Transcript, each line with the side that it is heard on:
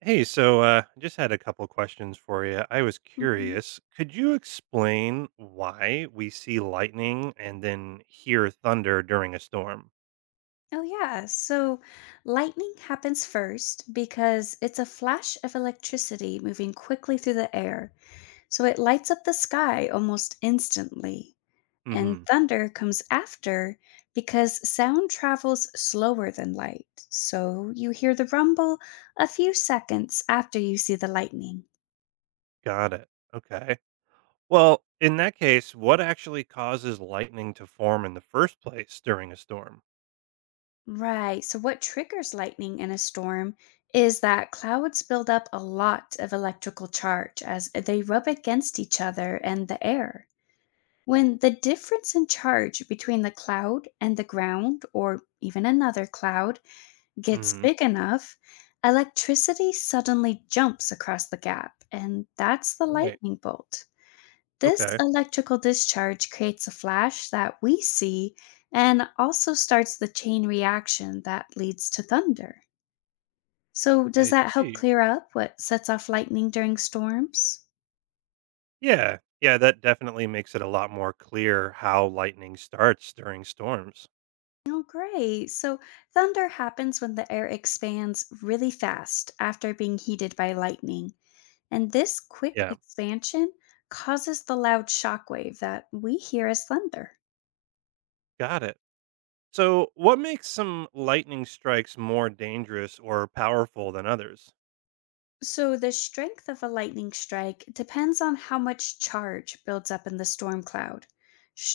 right: Hey, I just had a couple questions for you. I was
left: hmm
right: curious. Could you explain why we see lightning and then hear thunder during a storm?
left: Oh, yeah. So lightning happens first because it's a flash of electricity moving quickly through the air. So it lights up the sky almost instantly. And
right: Hmm.
left: thunder comes after because sound travels slower than light. So you hear the rumble a few seconds after you see the lightning.
right: Got it. Okay. Well, in that case, what actually causes lightning to form in the first place during a storm?
left: Right. So, what triggers lightning in a storm is that clouds build up a lot of electrical charge as they rub against each other and the air. When the difference in charge between the cloud and the ground, or even another cloud, gets
right: Hmm.
left: big enough, electricity suddenly jumps across the gap, and that's the
right: Right.
left: lightning bolt. This
right: Okay.
left: electrical discharge creates a flash that we see and also starts the chain reaction that leads to thunder. So, does
right: I
left: that help
right: see.
left: clear up what sets off lightning during storms?
right: Yeah. Yeah, that definitely makes it a lot more clear how lightning starts during storms.
left: Oh, great. So, thunder happens when the air expands really fast after being heated by lightning. And this quick
right: Yeah.
left: expansion causes the loud shock wave that we hear as thunder.
right: Got it. So, what makes some lightning strikes more dangerous or powerful than others?
left: So, the strength of a lightning strike depends on how much charge builds up in the storm cloud.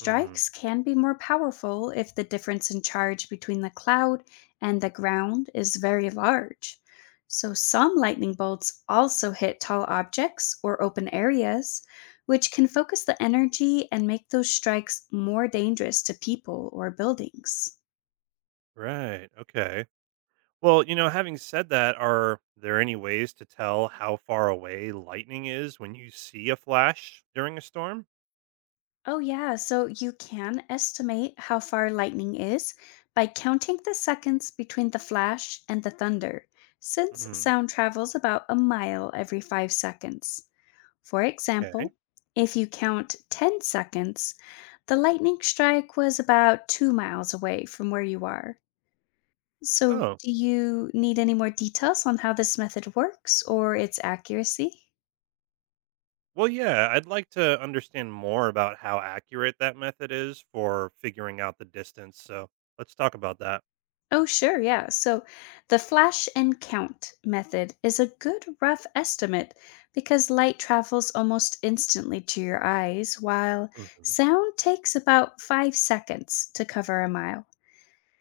right: Hmm.
left: can be more powerful if the difference in charge between the cloud and the ground is very large. So, some lightning bolts also hit tall objects or open areas, which can focus the energy and make those strikes more dangerous to people or buildings.
right: Right. Okay. Well, having said that, are there any ways to tell how far away lightning is when you see a flash during a storm?
left: Oh, yeah. So you can estimate how far lightning is by counting the seconds between the flash and the thunder, since
right: Hmm.
left: sound travels about a mile every 5 seconds. For example,
right: Okay.
left: if you count 10 seconds, the lightning strike was about 2 miles away from where you are. So,
right: Oh,
left: do you need any more details on how this method works or its accuracy?
right: well, yeah, I'd like to understand more about how accurate that method is for figuring out the distance. So, let's talk about that.
left: Oh, sure. Yeah. So the flash and count method is a good rough estimate because light travels almost instantly to your eyes, while
right: Hmm.
left: sound takes about 5 seconds to cover a mile,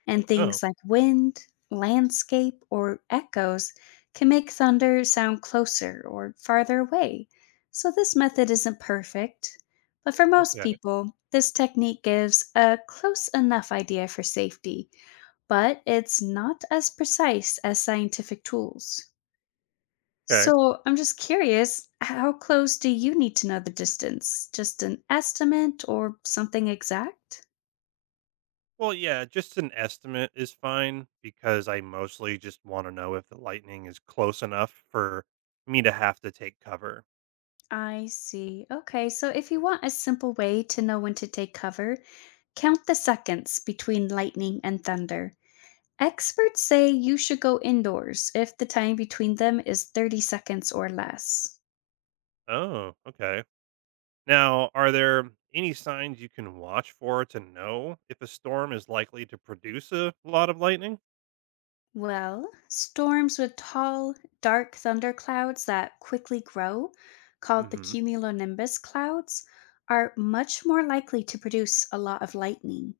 left: and
right: Oh,
left: things like wind, landscape, or echoes can make thunder sound closer or farther away. So, this method isn't perfect, but for most
right: okay.
left: people, this technique gives a close enough idea for safety, but it's not as precise as scientific tools.
right: Okay.
left: So, I'm just curious, how close do you need to know the distance? Just an estimate or something exact?
right: Well, yeah, just an estimate is fine because I mostly just want to know if the lightning is close enough for me to have to take cover.
left: I see. Okay, so if you want a simple way to know when to take cover, count the seconds between lightning and thunder. Experts say you should go indoors if the time between them is 30 seconds or less.
right: Oh, okay. Now, are there any signs you can watch for to know if a storm is likely to produce a lot of lightning?
left: Well, storms with tall, dark thunderclouds that quickly grow, called the
right: Hmm.
left: cumulonimbus clouds, are much more likely to produce a lot of lightning.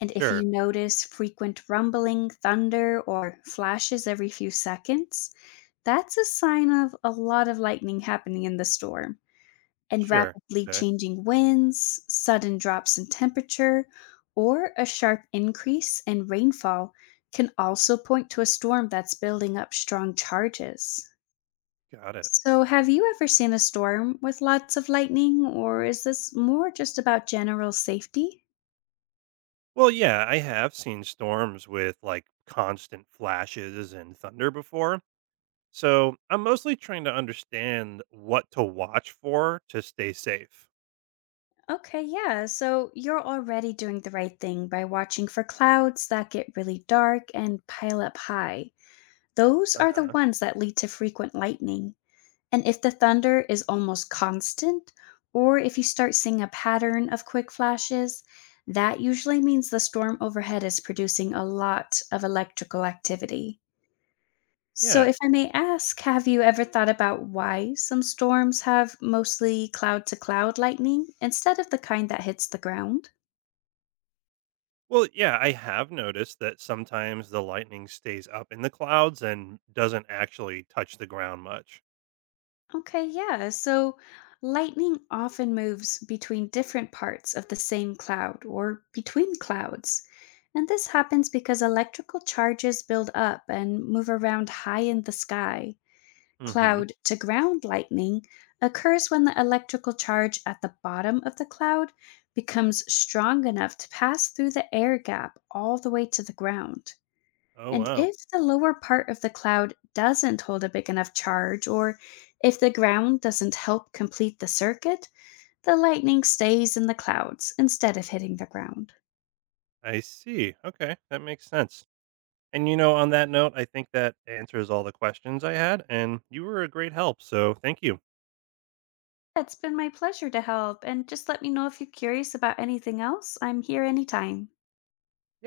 left: And if you
right: Sure.
left: notice frequent rumbling, thunder, or flashes every few seconds, that's a sign of a lot of lightning happening in the storm. And
right: Sure.
left: rapidly
right: Okay.
left: changing winds, sudden drops in temperature, or a sharp increase in rainfall can also point to a storm that's building up strong charges.
right: Got it.
left: So, have you ever seen a storm with lots of lightning, or is this more just about general safety?
right: Well, yeah, I have seen storms with like constant flashes and thunder before. So I'm mostly trying to understand what to watch for to stay safe.
left: Okay, yeah. So you're already doing the right thing by watching for clouds that get really dark and pile up high. Those
right: Uh
left: are the
right: huh.
left: ones that lead to frequent lightning. And if the thunder is almost constant, or if you start seeing a pattern of quick flashes, that usually means the storm overhead is producing a lot of electrical activity. So,
right: Yeah.
left: if I may ask, have you ever thought about why some storms have mostly cloud to cloud lightning instead of the kind that hits the ground?
right: Well, yeah, I have noticed that sometimes the lightning stays up in the clouds and doesn't actually touch the ground much.
left: Okay, yeah. So lightning often moves between different parts of the same cloud or between clouds. And this happens because electrical charges build up and move around high in the sky.
right: Mm hmm.
left: Cloud to ground lightning occurs when the electrical charge at the bottom of the cloud becomes strong enough to pass through the air gap all the way to the ground.
right: Oh,
left: And
right: wow.
left: if the lower part of the cloud doesn't hold a big enough charge, or if the ground doesn't help complete the circuit, the lightning stays in the clouds instead of hitting the ground.
right: I see. Okay. That makes sense. And on that note, I think that answers all the questions I had, and you were a great help. So thank you.
left: It's been my pleasure to help, and just let me know if you're curious about anything else. I'm here anytime.